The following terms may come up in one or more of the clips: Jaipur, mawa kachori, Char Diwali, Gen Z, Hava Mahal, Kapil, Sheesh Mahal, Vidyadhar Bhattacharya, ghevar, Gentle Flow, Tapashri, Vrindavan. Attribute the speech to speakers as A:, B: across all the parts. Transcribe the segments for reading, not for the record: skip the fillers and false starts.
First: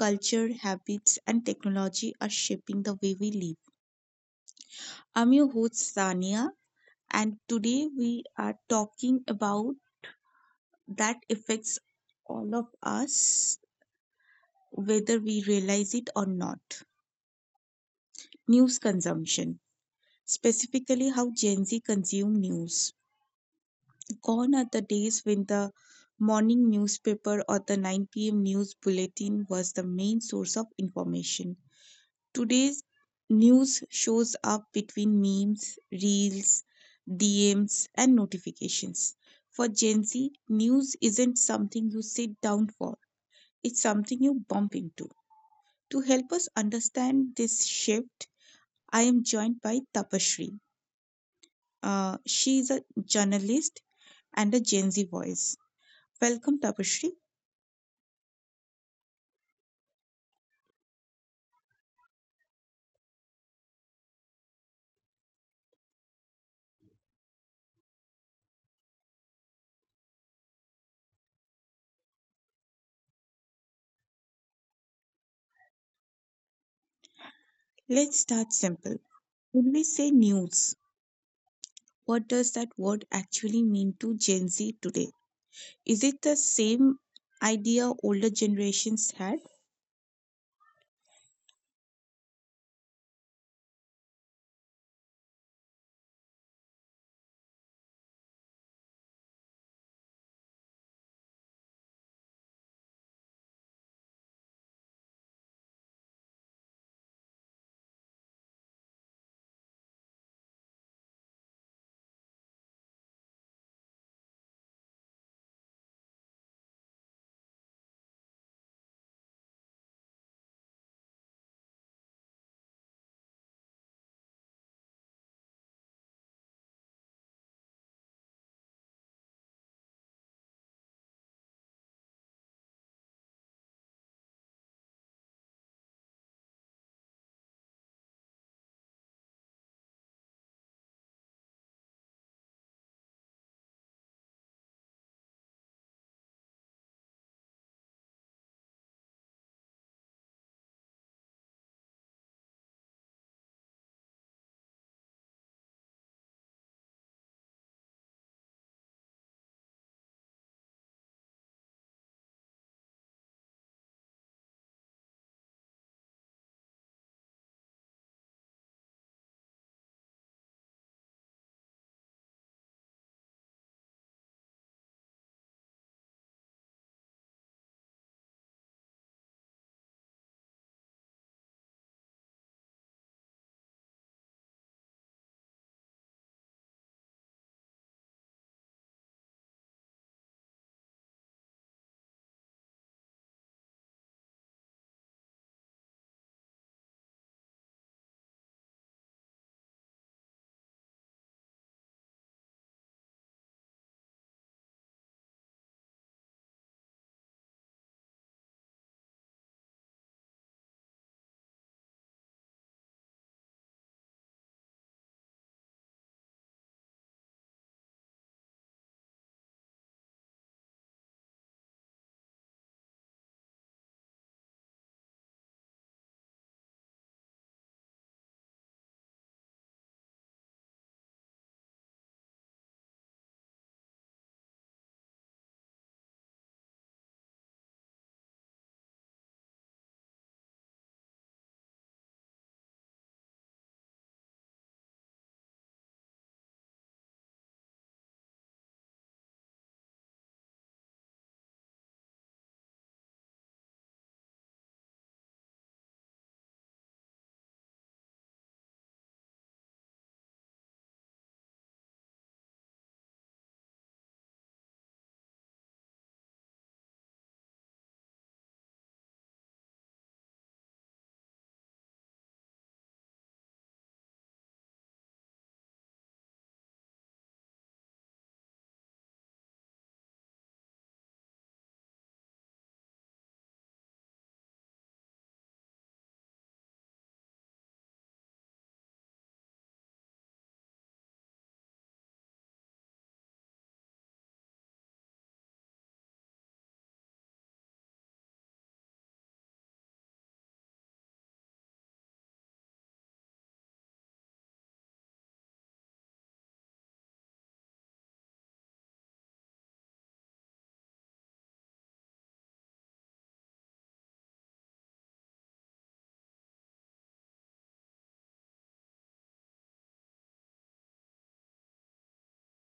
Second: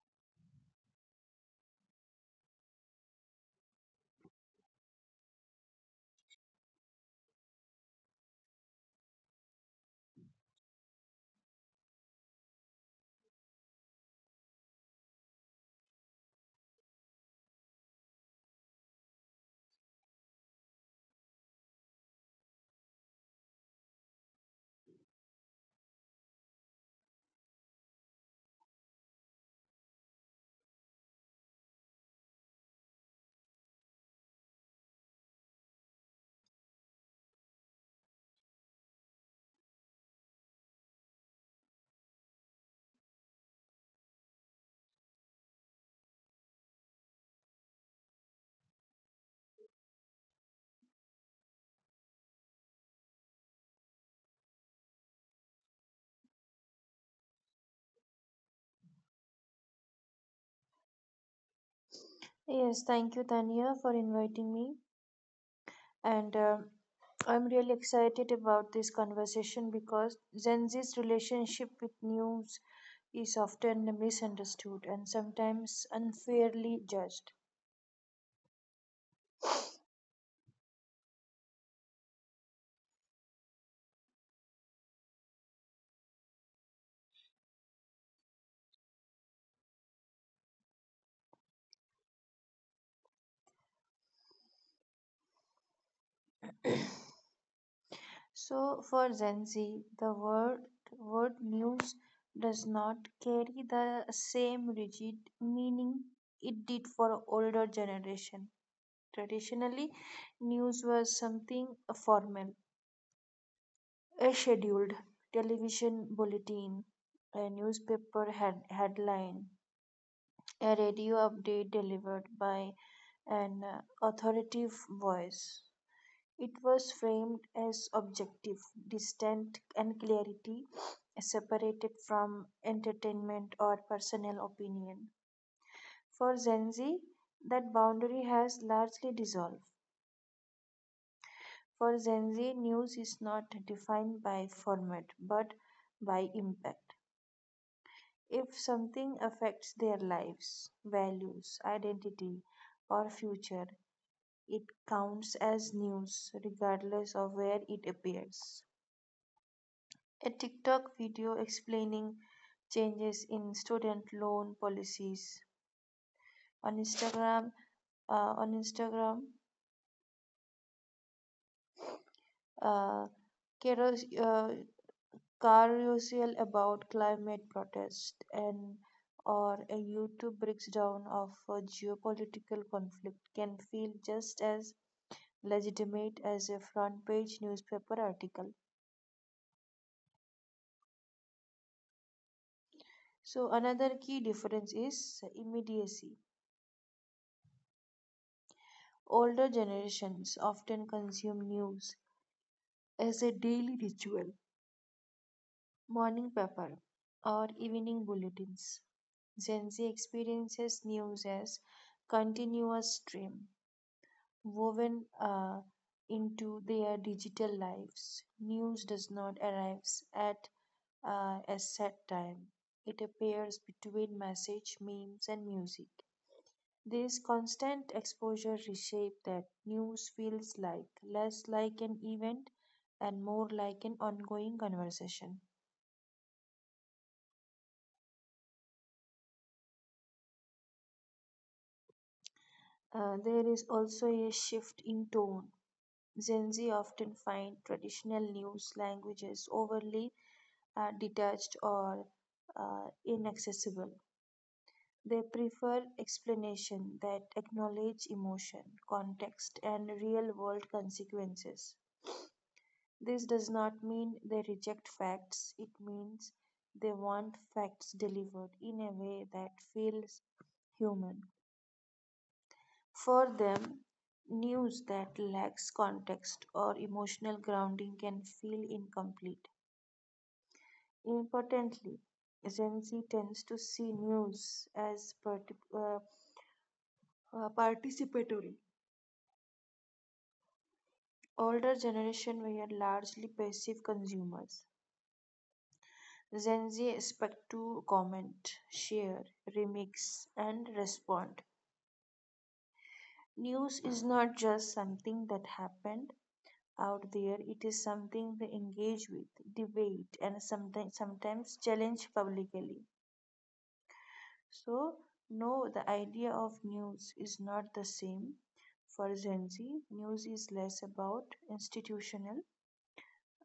A: culture, habits, and technology are shaping the way we live. I'm your host, Sania, and today we are talking about that affects all of us, whether we realize it or not news consumption, specifically how Gen Z consume news. Gone are the days when the morning newspaper or the 9 p.m. news bulletin was the main source of information. Today's news shows up between memes, reels, DMs, and notifications. For Gen Z, news isn't something you sit down for, it's something you bump into. To help us understand this shift, I am joined by Tapashri. She is a journalist and a Gen Z voice. Welcome, Tapashri.
B: Yes, thank you, Tanya, for inviting me. And I'm really excited about this conversation because Gen Z's relationship with news is often misunderstood and sometimes unfairly judged.
A: Let's start simple. When we say news, what does that word actually mean to Gen Z today? Is it the same idea older generations had?
B: So, for Gen Z, the word news does not carry the same rigid meaning it did for older generation. Traditionally, news was something formal. A scheduled television bulletin, a newspaper headline, a radio update delivered by an authoritative voice. It was framed as objective, distant, and clarity separated from entertainment or personal opinion. For Gen Z, that boundary has largely dissolved. For Gen Z, news is not defined by format but by impact. If something affects their lives, values, identity, or future, it counts as news regardless of where it appears. A TikTok video explaining changes in student loan policies on Instagram. On Instagram, uh, Kero, Carusial about climate protest and or a YouTube breakdown of a geopolitical conflict can feel just as legitimate as a front page newspaper article. So another key difference is immediacy. Older generations often consume news as a daily ritual, morning paper or evening bulletins. Gen Z experiences news as continuous stream woven into their digital lives. News does not arrive at a set time. It appears between message, memes, and music. This constant exposure reshapes that news feels like less like an event and more like an ongoing conversation. There is also a shift in tone. Gen Z often find traditional news languages overly detached or inaccessible. They prefer explanation that acknowledge emotion, context, and real world consequences. This does not mean they reject facts, it means they want facts delivered in a way that feels human. For them, news that lacks context or emotional grounding can feel incomplete. Importantly, Gen Z tends to see news as participatory. Older generation were largely passive consumers. Gen Z expect to comment, share, remix, and respond. News is not just something that happened, out there it is something they engage with debate and sometimes challenge publicly. So, no, the idea of news is not the same. For Gen Z, news is less about institutional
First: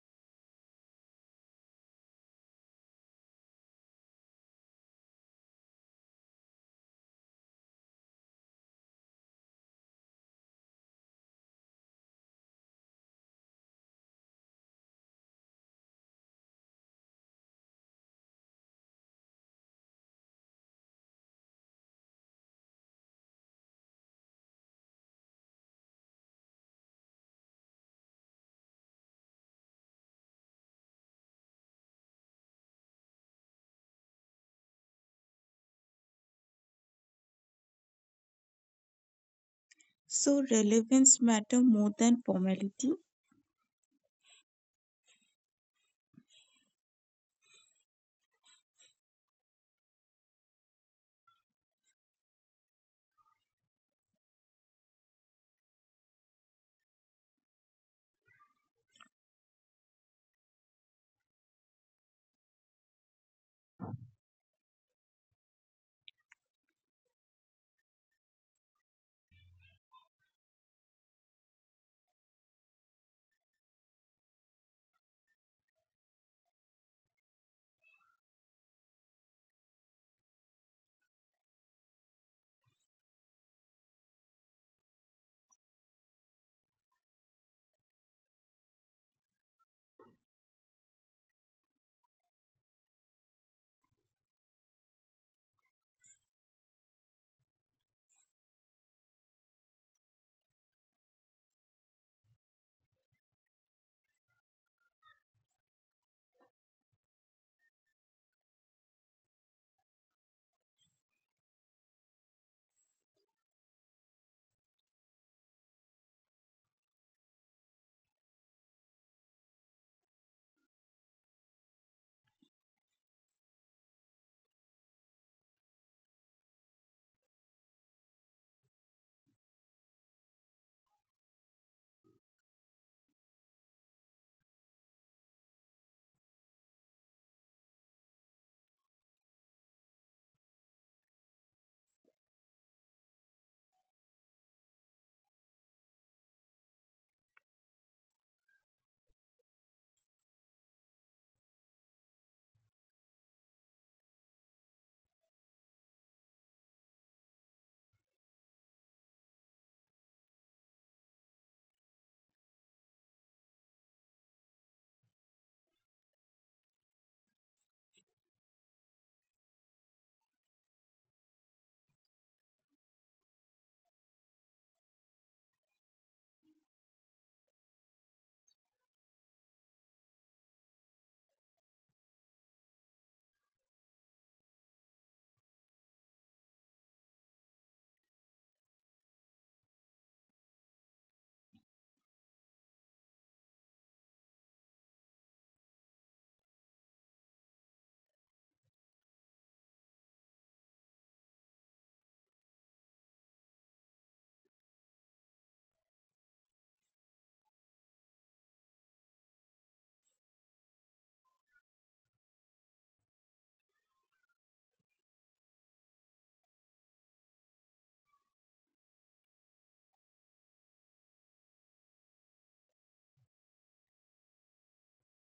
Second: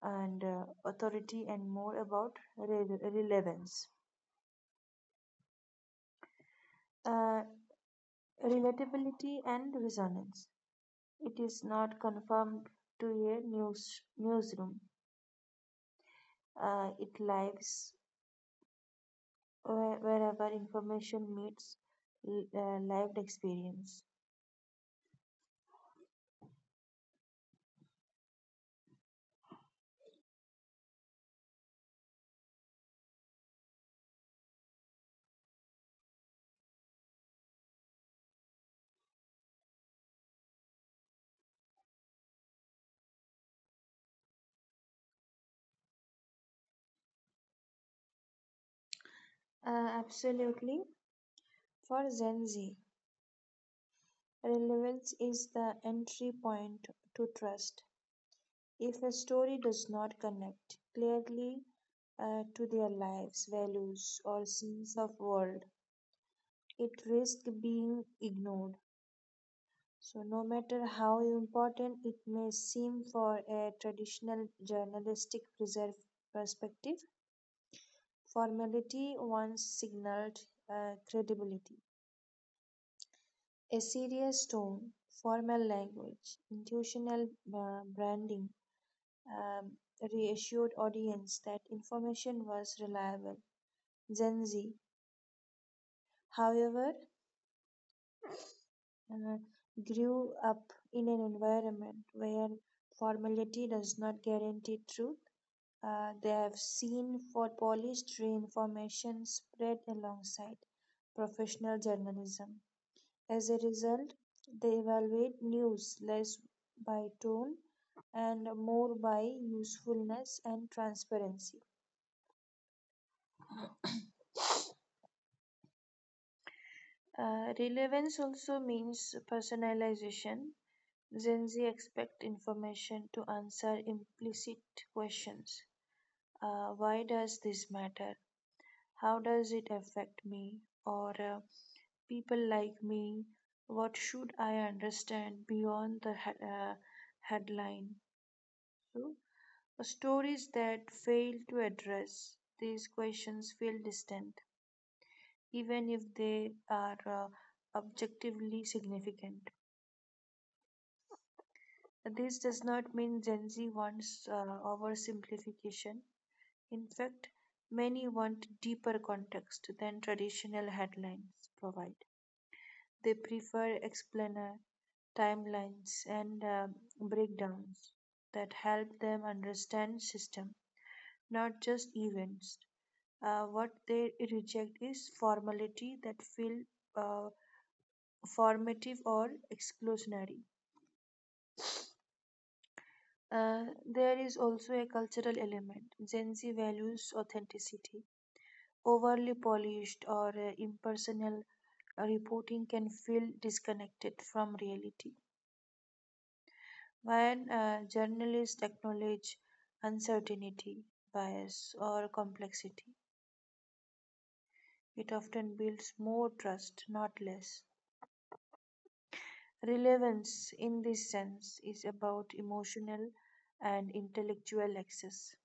B: and authority and more about relevance, uh, relatability, and resonance. It is not confined to a newsroom, it lives wherever information meets lived experience.
A: So relevance matter more than formality.
B: Absolutely. For Gen Z, relevance is the entry point to trust. If a story does not connect clearly to their lives, values, or sense of world, it risks being ignored. So, no matter how important it may seem for a traditional journalistic preserve perspective, formality once signaled credibility. A serious tone, formal language, institutional branding, um, reassured audience that information was reliable. Gen Z, however, uh, grew up in an environment where formality does not guarantee truth. They have seen for polished information spread alongside professional journalism. As a result, they evaluate news less by tone and more by usefulness and transparency. Relevance also means personalization. Gen Z expect information to answer implicit questions. Why does this matter? How does it affect me? Or people like me? What should I understand beyond the headline? So stories that fail to address these questions feel distant, even if they are objectively significant. This does not mean Gen Z wants oversimplification. In fact, many want deeper context than traditional headlines provide. They prefer explainer timelines and breakdowns that help them understand system not just events. What they reject is formality that feel uh, formative or exclusionary. Uh, there is also a cultural element. Gen Z values authenticity. Overly polished or impersonal reporting can feel disconnected from reality. When journalists acknowledge uncertainty, bias, or complexity, it often builds more trust, not less. Relevance, in this sense, is about emotional and intellectual access.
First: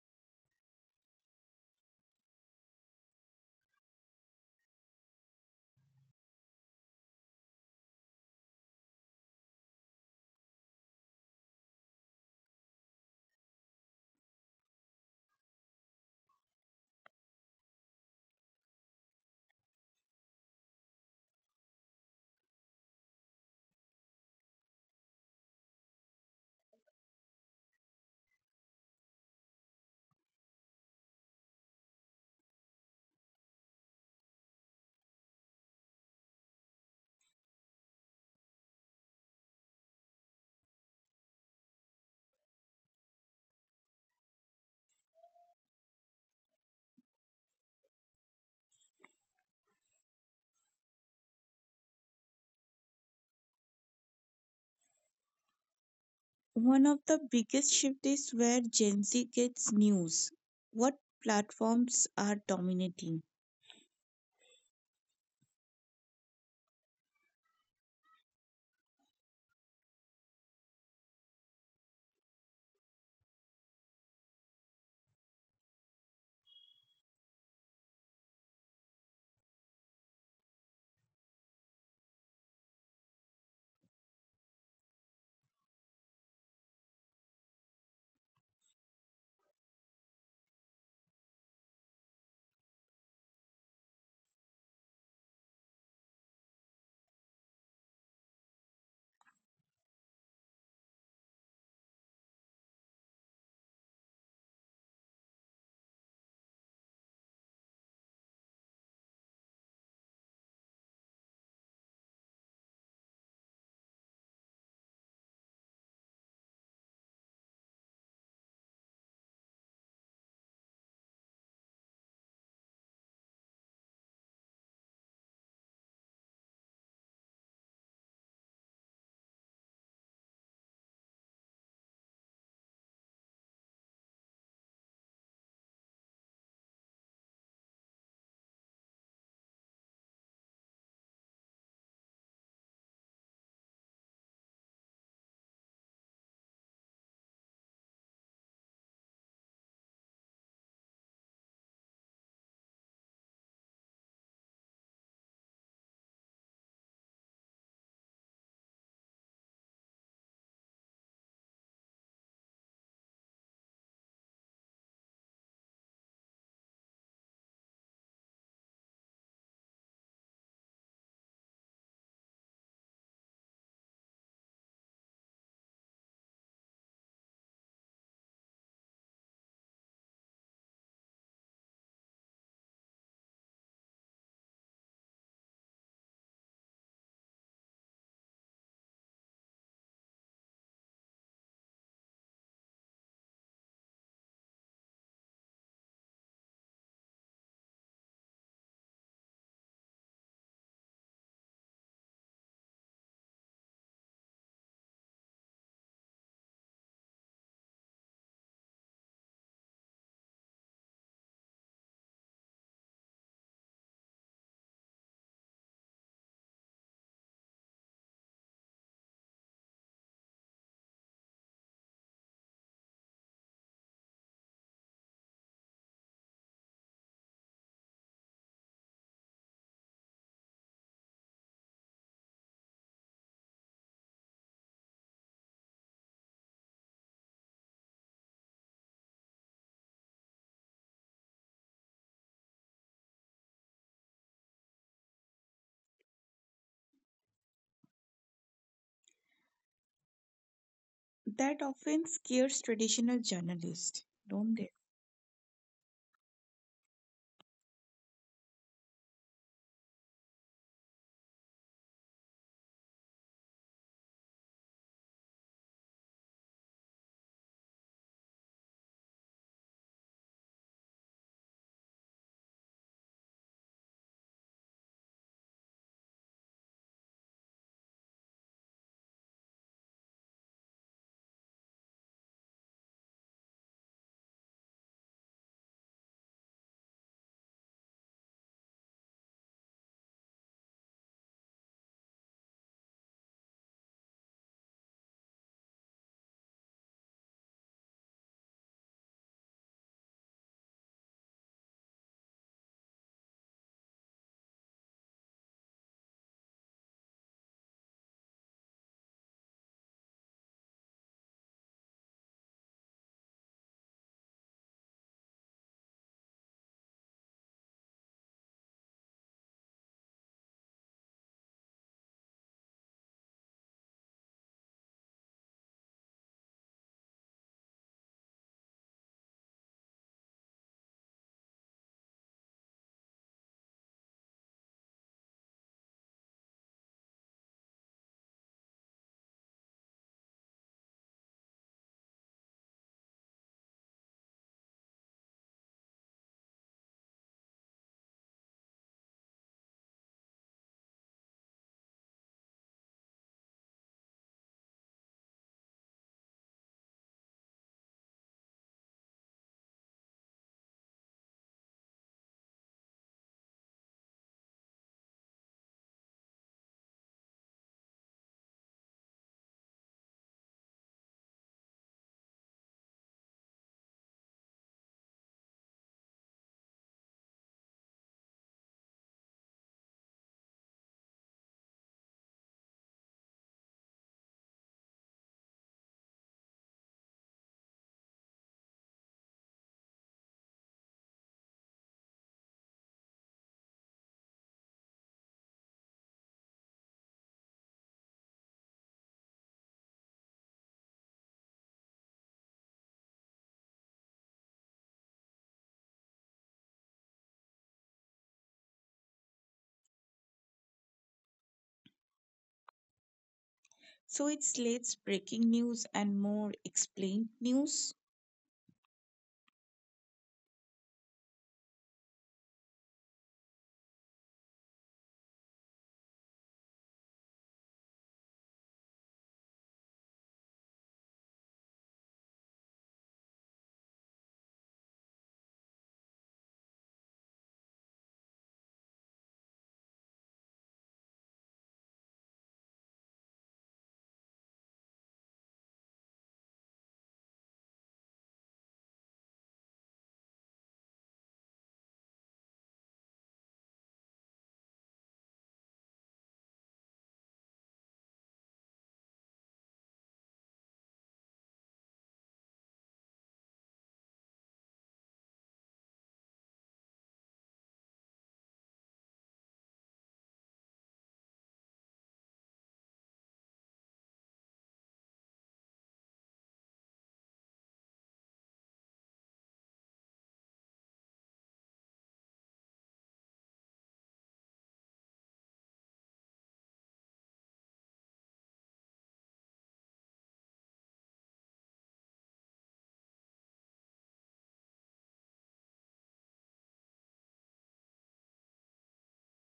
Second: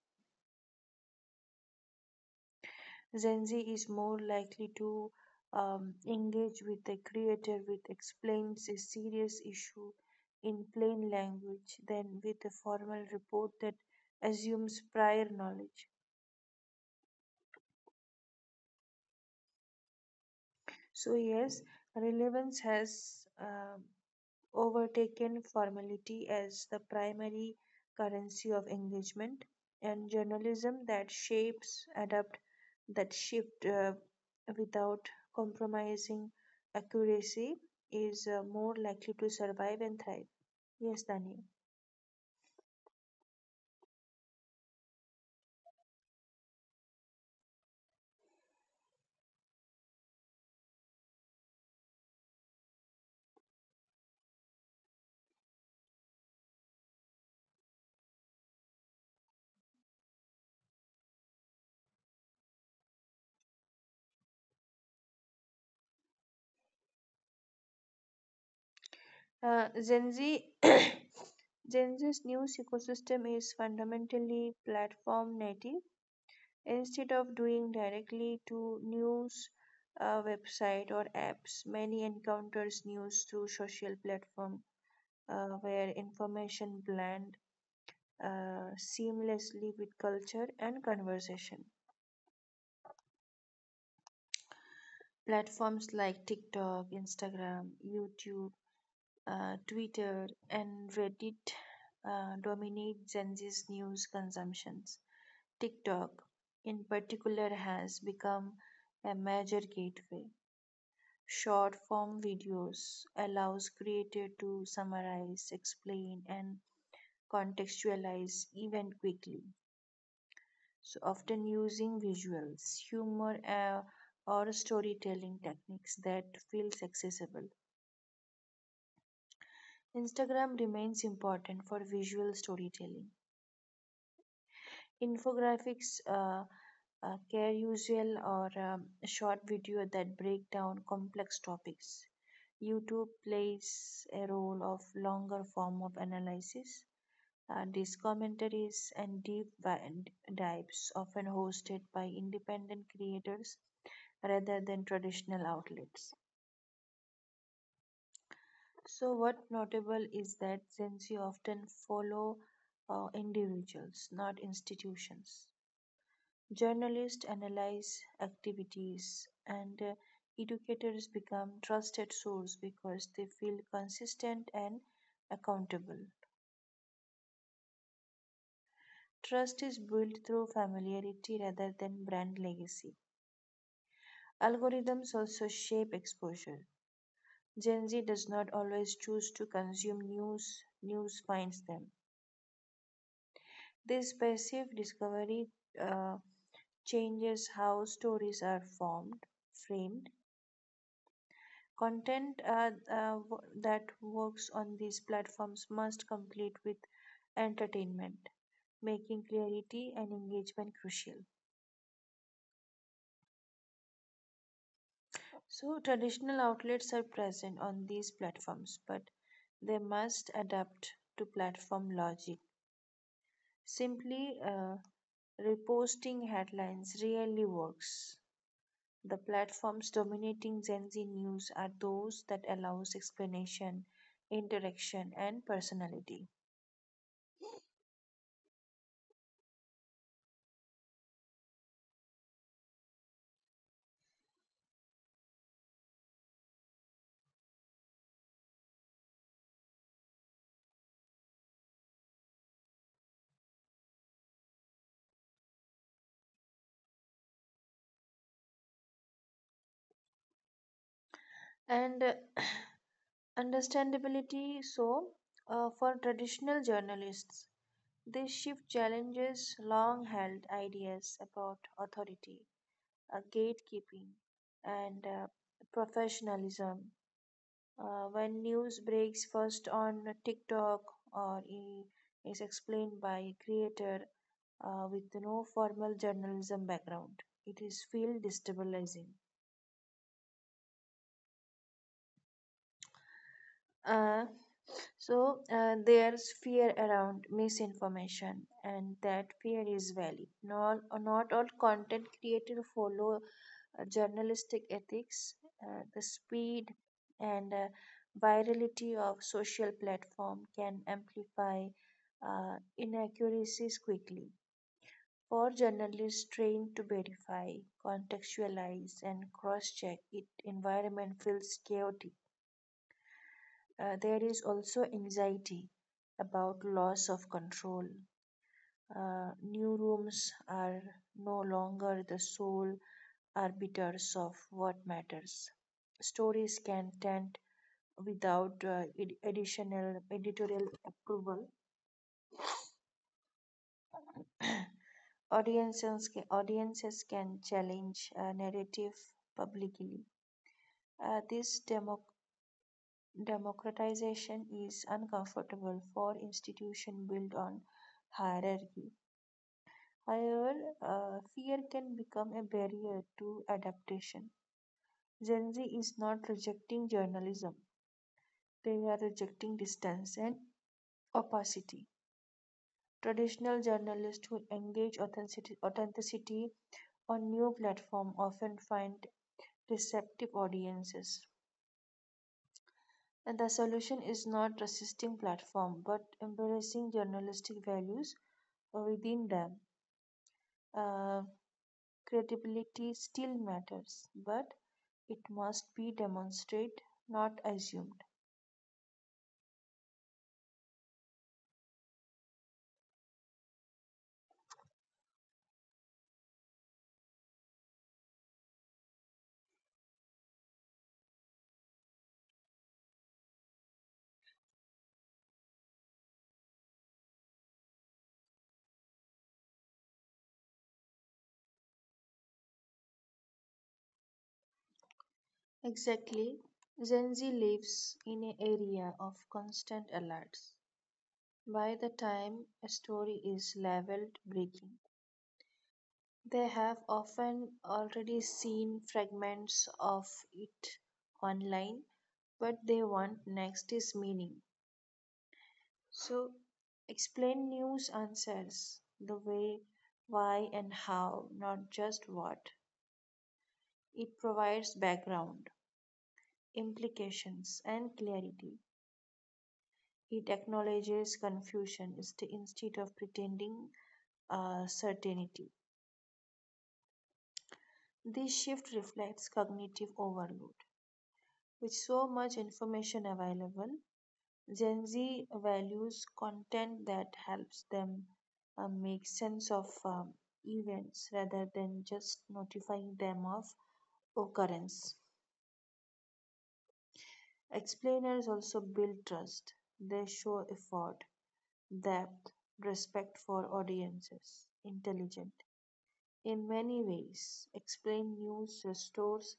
B: Gen Z is more likely to engage with a creator which explains a serious issue in plain language than with a formal report that assumes prior knowledge. So, yes, relevance has overtaken formality as the primary currency of engagement and journalism that shapes adapt that shift without compromising accuracy is more likely to survive and thrive. Yes, Dani.
A: One of the biggest shift is where Gen Z gets news. What platforms are dominating?
B: Gen z Gen Z's news ecosystem is fundamentally platform native. Instead of doing directly to news website or apps many encounters news through social platform where information blend seamlessly with culture and conversation. Platforms like TikTok, Instagram, YouTube, Twitter, and Reddit dominate Gen Z's news consumptions. TikTok in particular has become a major gateway. Short form videos allows creator to summarize, explain and contextualize event quickly. So often using visuals, humor or storytelling techniques that feels accessible. Instagram remains important for visual storytelling. Infographics, care usual or short video that break down complex topics. YouTube plays a role of longer form of analysis. These commentaries and deep dives often hosted by independent creators rather than traditional outlets. So, what notable is that since you often follow individuals, not institutions. Journalists analyze activities, and educators become trusted sources because they feel consistent and accountable. Trust is built through familiarity rather than brand legacy. Algorithms also shape exposure. Gen Z does not always choose to consume news, news finds them. This passive discovery uh, changes how stories are formed, framed. Content that works on these platforms must complete with entertainment, making clarity and engagement crucial. So, traditional outlets are present on these platforms, but they must adapt to platform logic. Simply reposting headlines rarely works. The platforms dominating Gen Z news are those that allows explanation, interaction, and personality.
A: That often scares traditional journalists, don't they?
B: And understandability. So, for traditional journalists this shift challenges long held ideas about authority, gatekeeping, and professionalism. When news breaks first on TikTok or is explained by a creator with no formal journalism background it is feel destabilizing. Uh, so, there's fear around misinformation, and that fear is valid. Not, all content creators follow journalistic ethics. The speed and virality of social platform can amplify inaccuracies quickly. For journalists trained to verify, contextualize, and cross-check, it environment feels chaotic. There is also anxiety about loss of control. New rooms are no longer the sole arbiters of what matters. Stories can tend without additional editorial approval. Audiences can challenge a narrative publicly. Uh, this demo- Democratization is uncomfortable for institutions built on hierarchy. However, fear can become a barrier to adaptation. Gen Z is not rejecting journalism, they are rejecting distance and opacity. Traditional journalists who engage authenticity on new platforms often find receptive audiences. And the solution is not resisting platform, but embracing journalistic values within them. Uh, Credibility still matters, but it must be demonstrated, not assumed.
A: So it's slates breaking news and more explained news.
B: Exactly. Gen Z lives in an area of constant alerts. By the time a story is leveled, breaking, they have often already seen fragments of it online, but they want next is meaning. So explain news answers the way, why, and how, not just what. It provides background, implications, and clarity. It acknowledges confusion instead of pretending certainty. This shift reflects cognitive overload. With so much information available, Gen Z values content that helps them make sense of events rather than just notifying them of occurrence. Explainers also build trust. They show effort, depth, respect for audiences, intelligent. In many ways, explain news restores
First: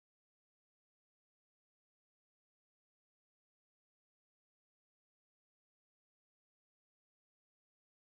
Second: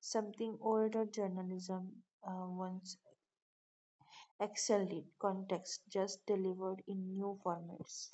B: something older journalism once Excelled did. Context just delivered in new formats.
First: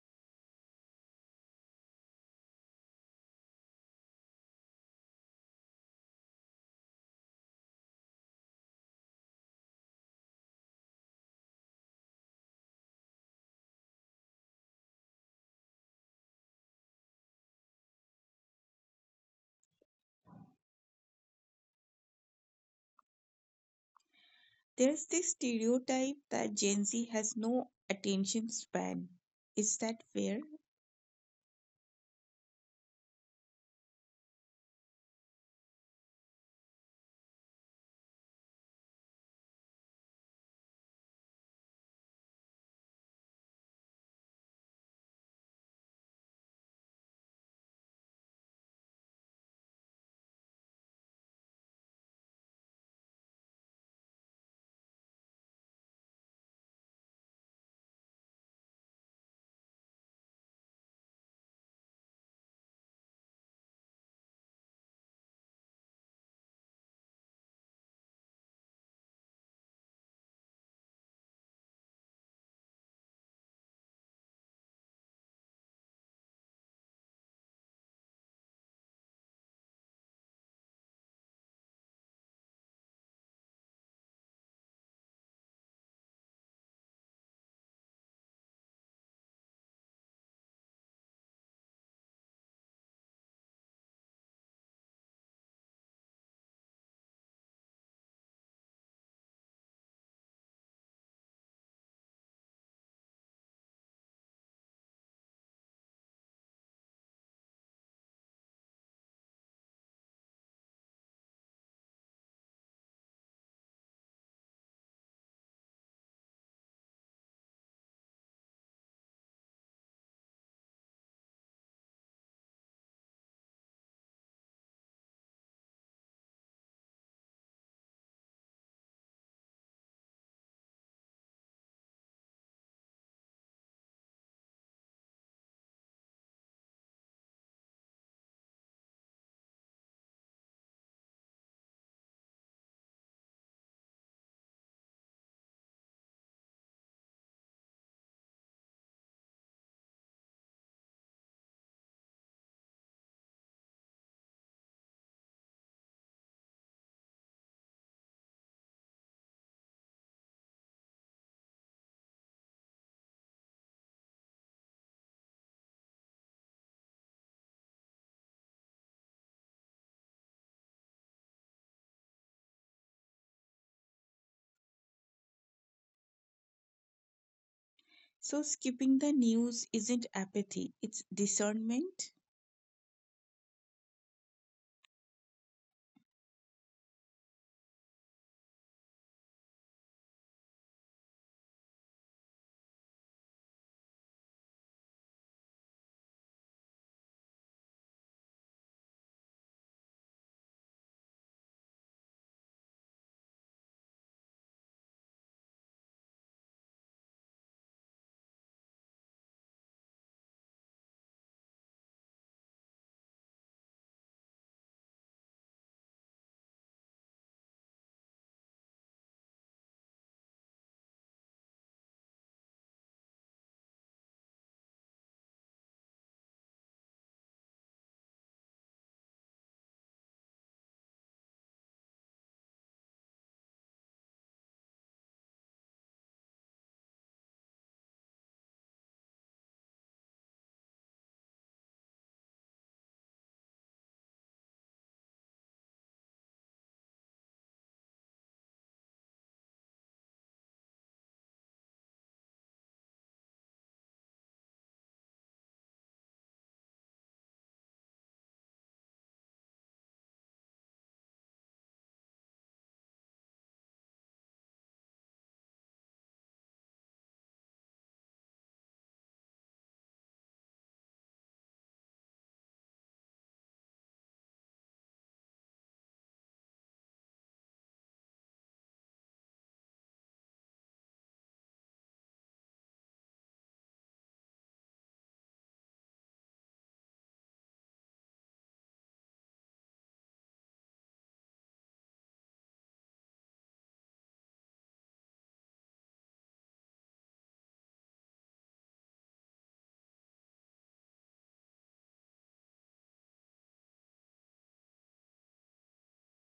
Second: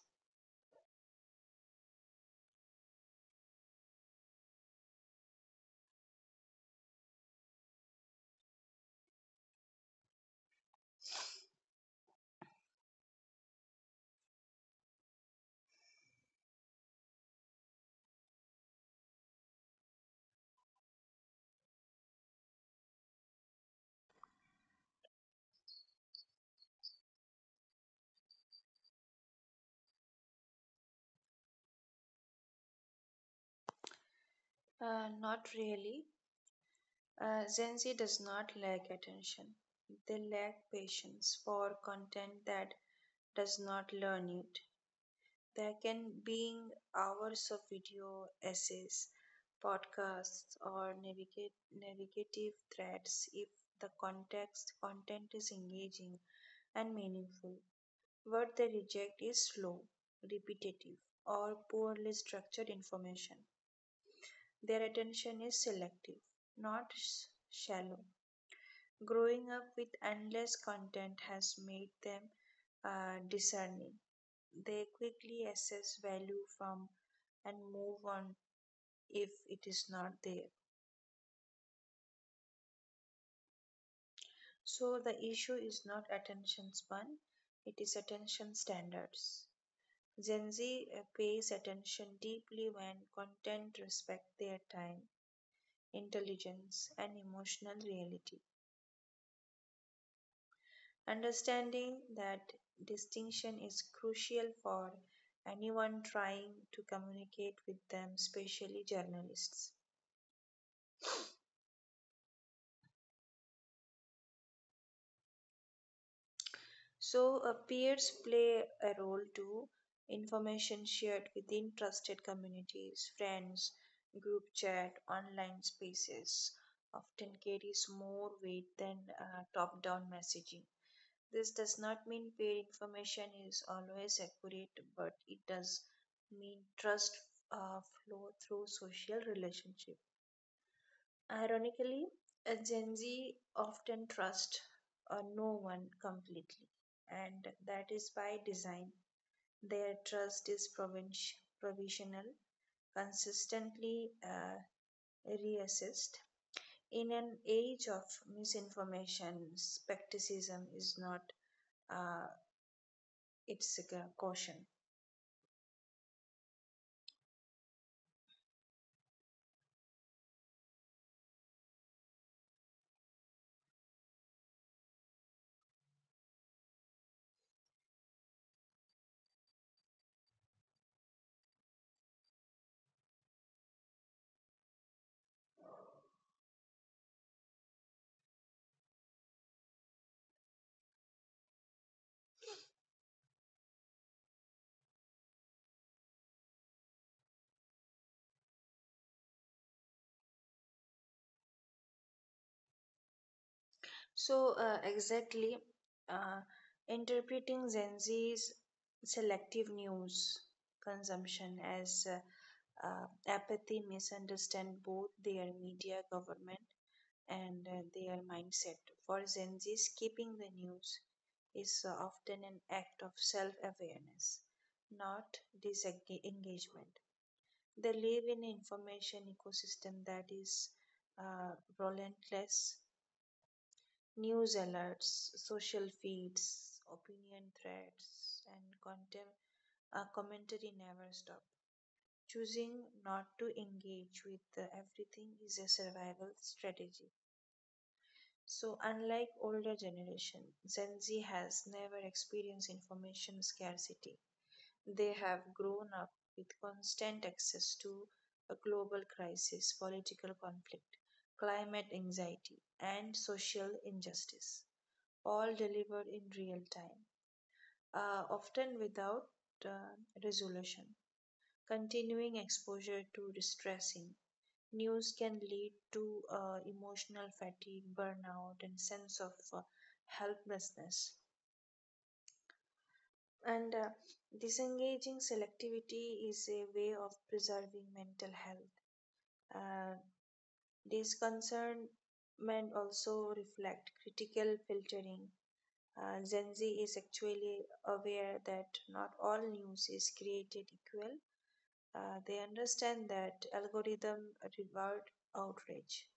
A: There's this stereotype that Gen Z has no attention span. Is that fair?
B: Not really. Gen Z does not lack attention. They lack patience for content that does not learn it. There can be hours of video, essays, podcasts, or navigative threads if the context content is engaging and meaningful. What they reject is slow, repetitive, or poorly structured information. Their attention is selective, not shallow. Growing up with endless content has made them discerning. They quickly assess value from and move on if it is not there. So the issue is not attention span, it is attention standards. Gen Z pays attention deeply when content respect their time intelligence, and emotional reality. Understanding that distinction is crucial for anyone trying to communicate with them, especially journalists. So, peers play a role too. Information shared within trusted communities, friends, group chat, online spaces often carries more weight than top down messaging. This does not mean paid information is always accurate, but it does mean trust flow through social relationship. Ironically, a Gen Z often trust no one completely, and that is by design. Their trust is provisional, consistently reassessed. In an age of misinformation, skepticism is not uh, it's a caution.
A: So skipping the news isn't apathy, it's discernment.
B: So, exactly, uh, interpreting Gen Z's selective news consumption as apathy misunderstand both their media government and their mindset. For Gen Zs, keeping the news is often an act of self awareness, not disengagement. They live in an information ecosystem that is uh, relentless. News alerts, social feeds, opinion threads, and content, commentary never stop. Choosing not to engage with the everything is a survival strategy. So, unlike older generation, Gen Z has never experienced information scarcity. They have grown up with constant access to a global crisis, political conflict, climate anxiety, and social injustice all delivered in real time, often without uh, resolution. Continuing exposure to distressing news can lead to emotional fatigue, burnout, and sense of helplessness. And disengaging selectivity is a way of preserving mental health. Uh, these also reflect critical filtering. Gen Z is actually aware that not all news is created equal. They understand that algorithm reward outrage,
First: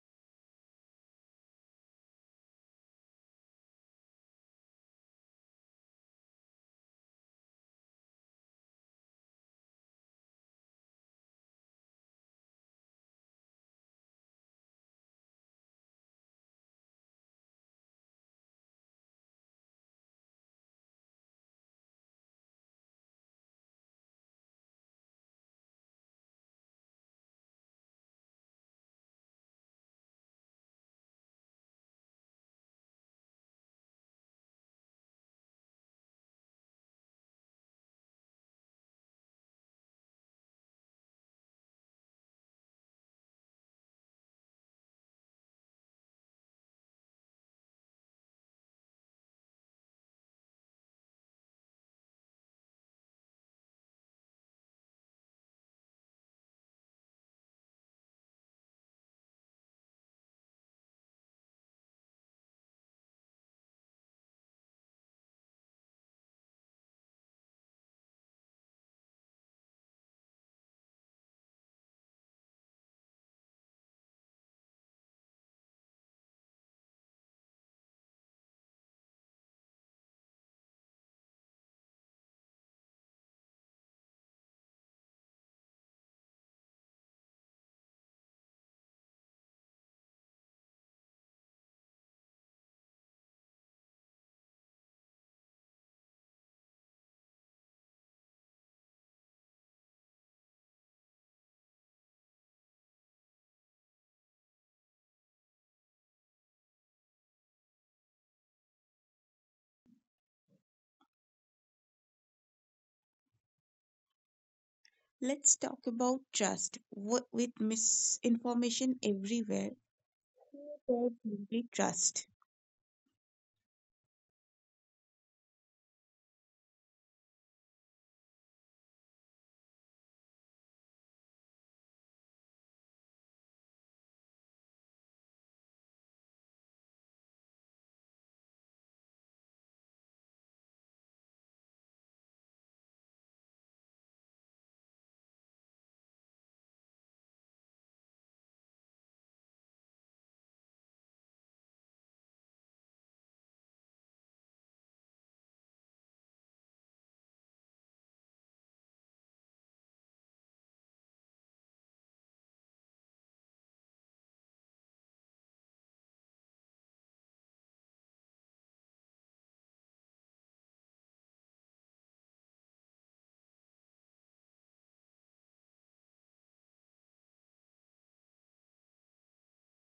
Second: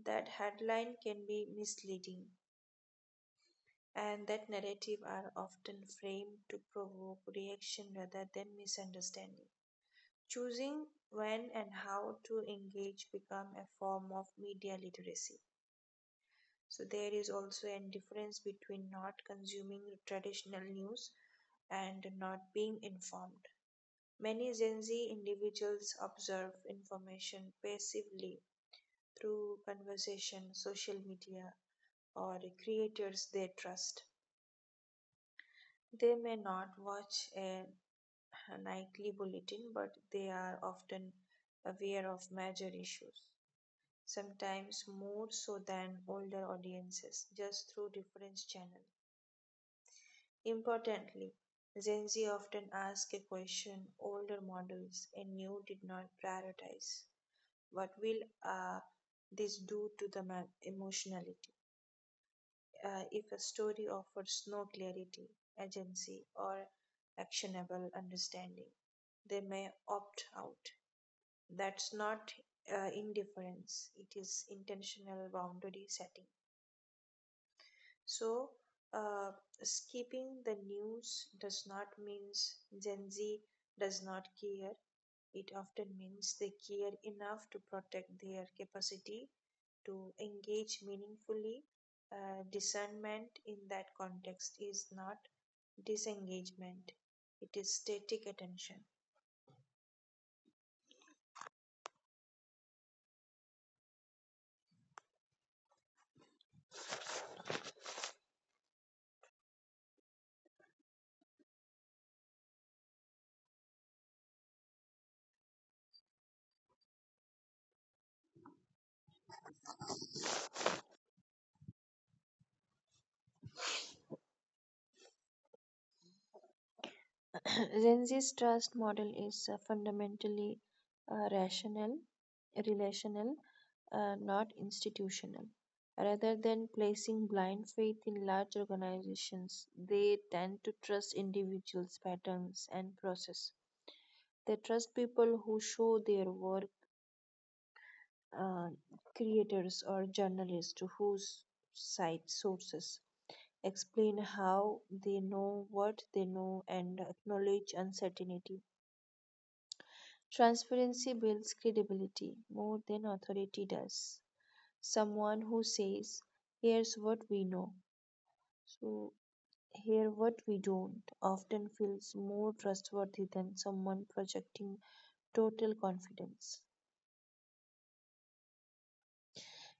B: that headline can be misleading, and that narrative are often framed to provoke reaction rather than misunderstanding. Choosing when and how to engage become a form of media literacy. So there is also a difference between not consuming traditional news and not being informed. Many Gen Z individuals observe information passively through conversation, social media, or creators they trust. They may not watch a nightly bulletin, but they are often aware of major issues, sometimes more so than older audiences, just through different channels. Importantly, Gen Z often ask a question older models and new did not prioritize. What will this do to the emotionality? If a story offers no clarity, agency, or actionable understanding, they may opt out. That's not indifference, it is intentional boundary setting. So, uh, skipping the news does not means Gen Z does not care. It often means they care enough to protect their capacity to engage meaningfully. Discernment in that context is not disengagement, it is static attention.
A: Let's talk about trust. What with misinformation everywhere, who does really trust?
B: Gen Z's trust model is fundamentally rational, relational, not institutional. Rather than placing blind faith in large organizations, they tend to trust individuals' patterns and process. They trust people who show their work, uh, creators or journalists whose cite sources, explain how they know what they know, and acknowledge uncertainty. Transparency builds credibility more than authority does. Someone who says, "Here's what we know, so here what we don't," often feels more trustworthy than someone projecting total confidence.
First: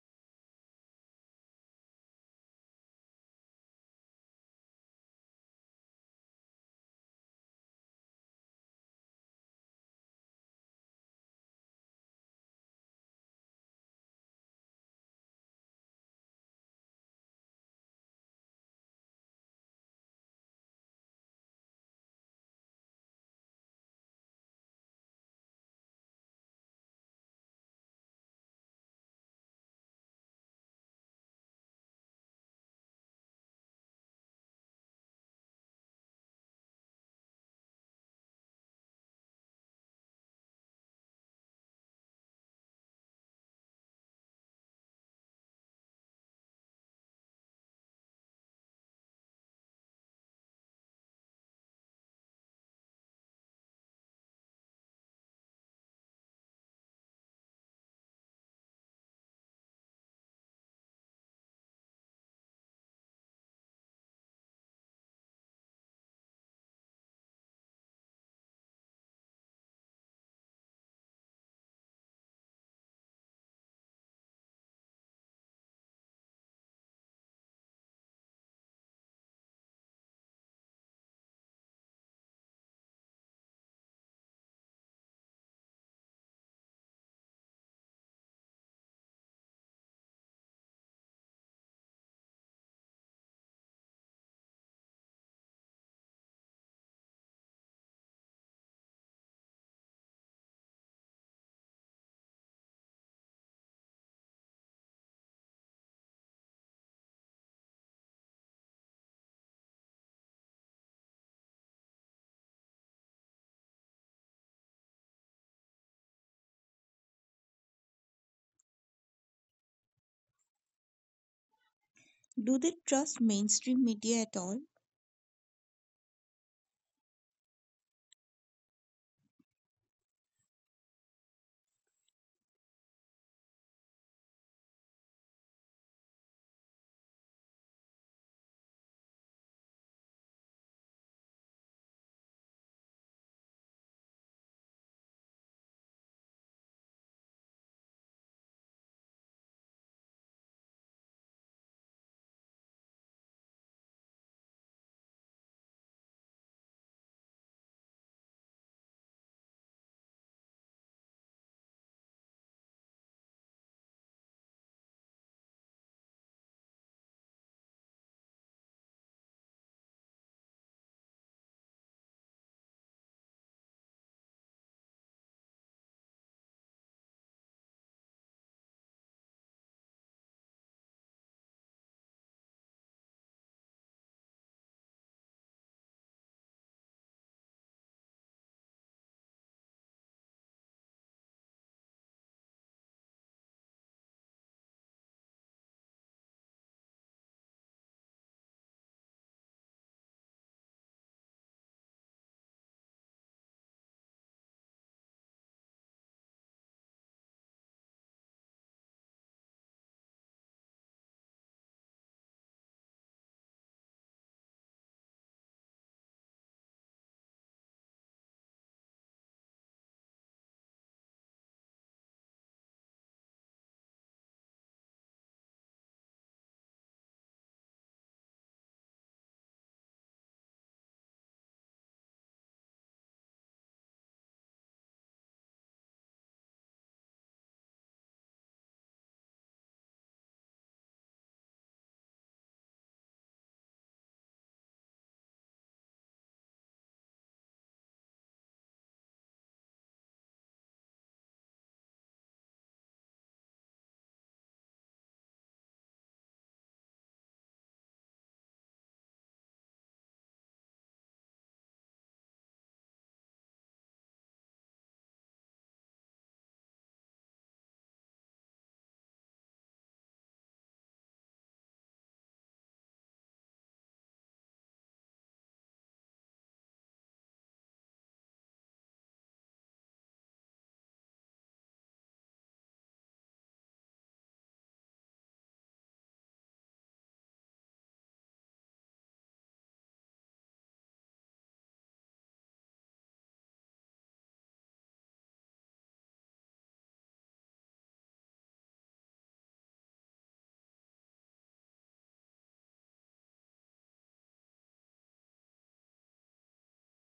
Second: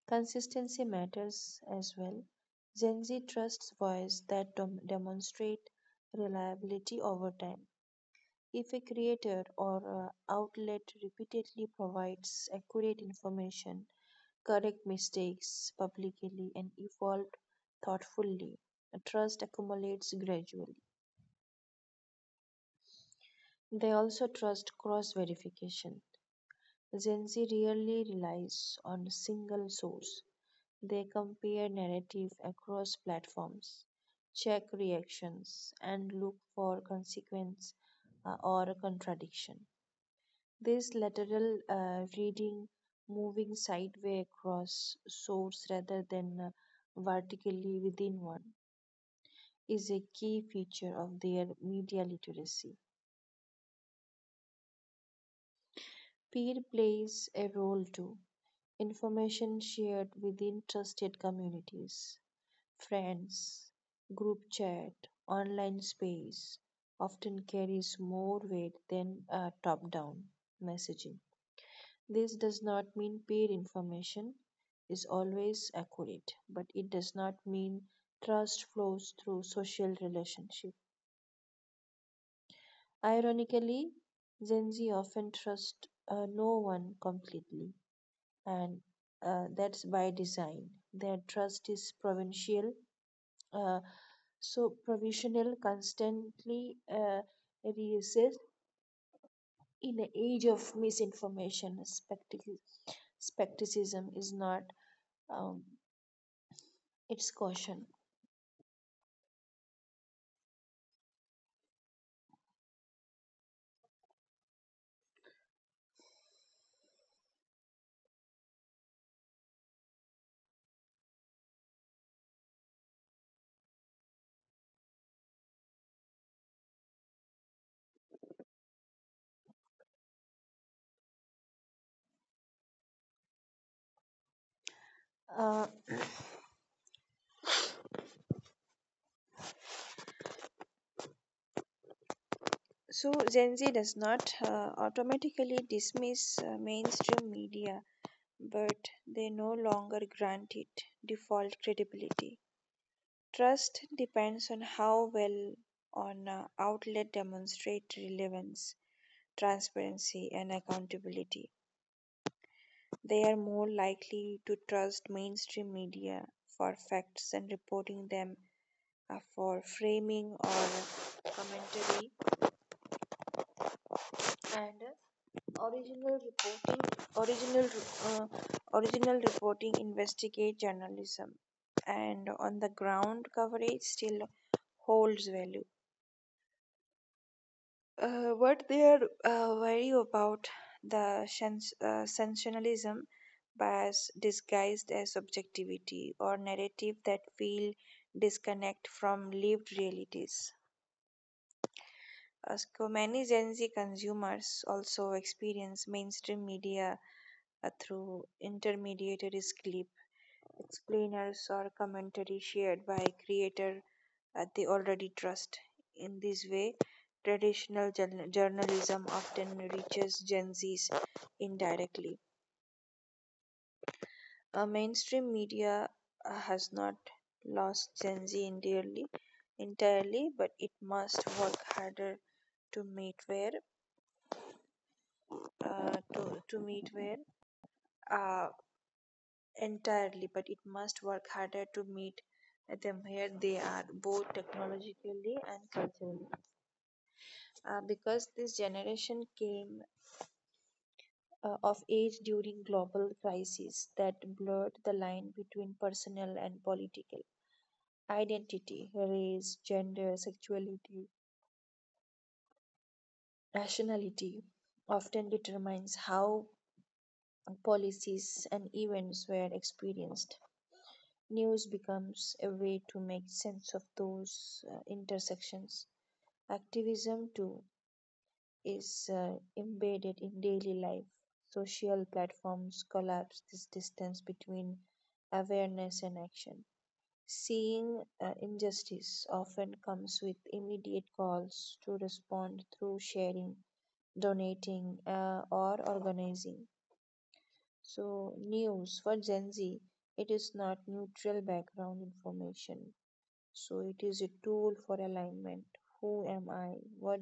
B: Consistency matters as well. Gen Z trusts voice that demonstrate reliability over time. If a creator or outlet repeatedly provides accurate information, correct mistakes publicly, and evolve thoughtfully, trust accumulates gradually. They also trust cross verification. Gen Z rarely relies on a single source. They compare narrative across platforms, check reactions, and look for consequence or contradiction. This lateral reading, moving sideways across source rather than vertically within one, is a key feature of their media literacy. Peer plays a role too. Information shared within trusted communities, friends, group chat, online space often carries more weight than top down messaging. This does not mean paid information is always accurate, but it does not mean trust flows through social relationship. Ironically, Gen Z often trust no one completely, and that's by design. Their trust is provincial, uh, so provisional, constantly reassessed. In an age of misinformation, skepticism is not um, it's caution.
A: Do they trust mainstream media at all?
B: Uh, so Gen Z does not automatically dismiss mainstream media, but they no longer grant it default credibility. Trust depends on how well an outlet demonstrate relevance, transparency, and accountability. They are more likely to trust mainstream media for facts and reporting them for framing or commentary, and original reporting original uh, original reporting, investigate journalism, and on the ground coverage still holds value. What they are worried about: the sensationalism, bias disguised as objectivity, or narrative that feel disconnect from lived realities. Many Gen Z consumers also experience mainstream media through intermediated explainers or commentary shared by creator they already trust. In this way, traditional journalism often reaches Gen Zs indirectly. Mainstream media has not lost Gen Z entirely, but it must work harder to meet where to meet where uh, entirely, but it must work harder to meet them where they are, both technologically and culturally. Because this generation came of age during global crises that blurred the line between personal and political, identity, race, gender, sexuality, nationality often determines how policies and events were experienced. News becomes a way to make sense of those intersections. Activism too is embedded in daily life. Social platforms collapse this distance between awareness and action. Seeing injustice often comes with immediate calls to respond through sharing, donating, or organizing. So, news for Gen Z, it is not neutral background information. So, it is a tool for alignment. Who am I? What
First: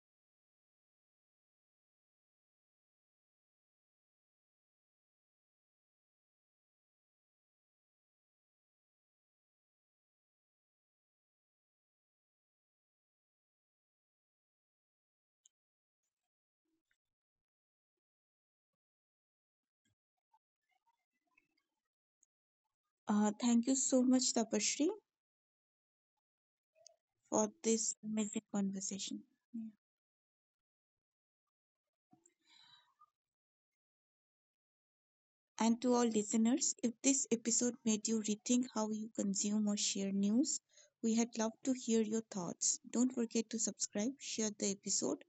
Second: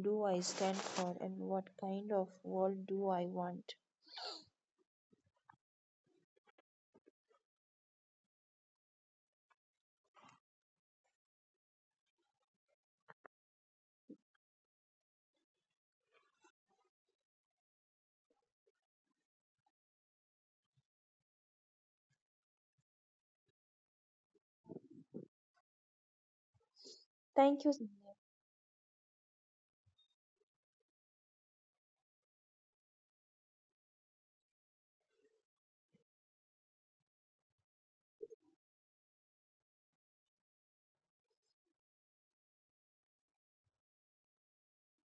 B: do I stand for, and what kind of world do I want?
A: Thank you so much, Tapashri, for
B: Thank
A: this
B: you.
A: amazing conversation. Yeah. And to all listeners, if this episode made you rethink how you consume or share news, we had loved to hear your thoughts. Don't forget to subscribe, share the episode,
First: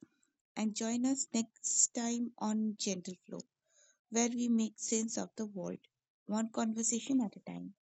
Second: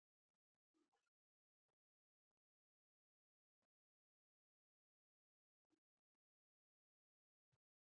A: and join us next time on Gentle Flow, where we make sense of the world, one conversation at a time.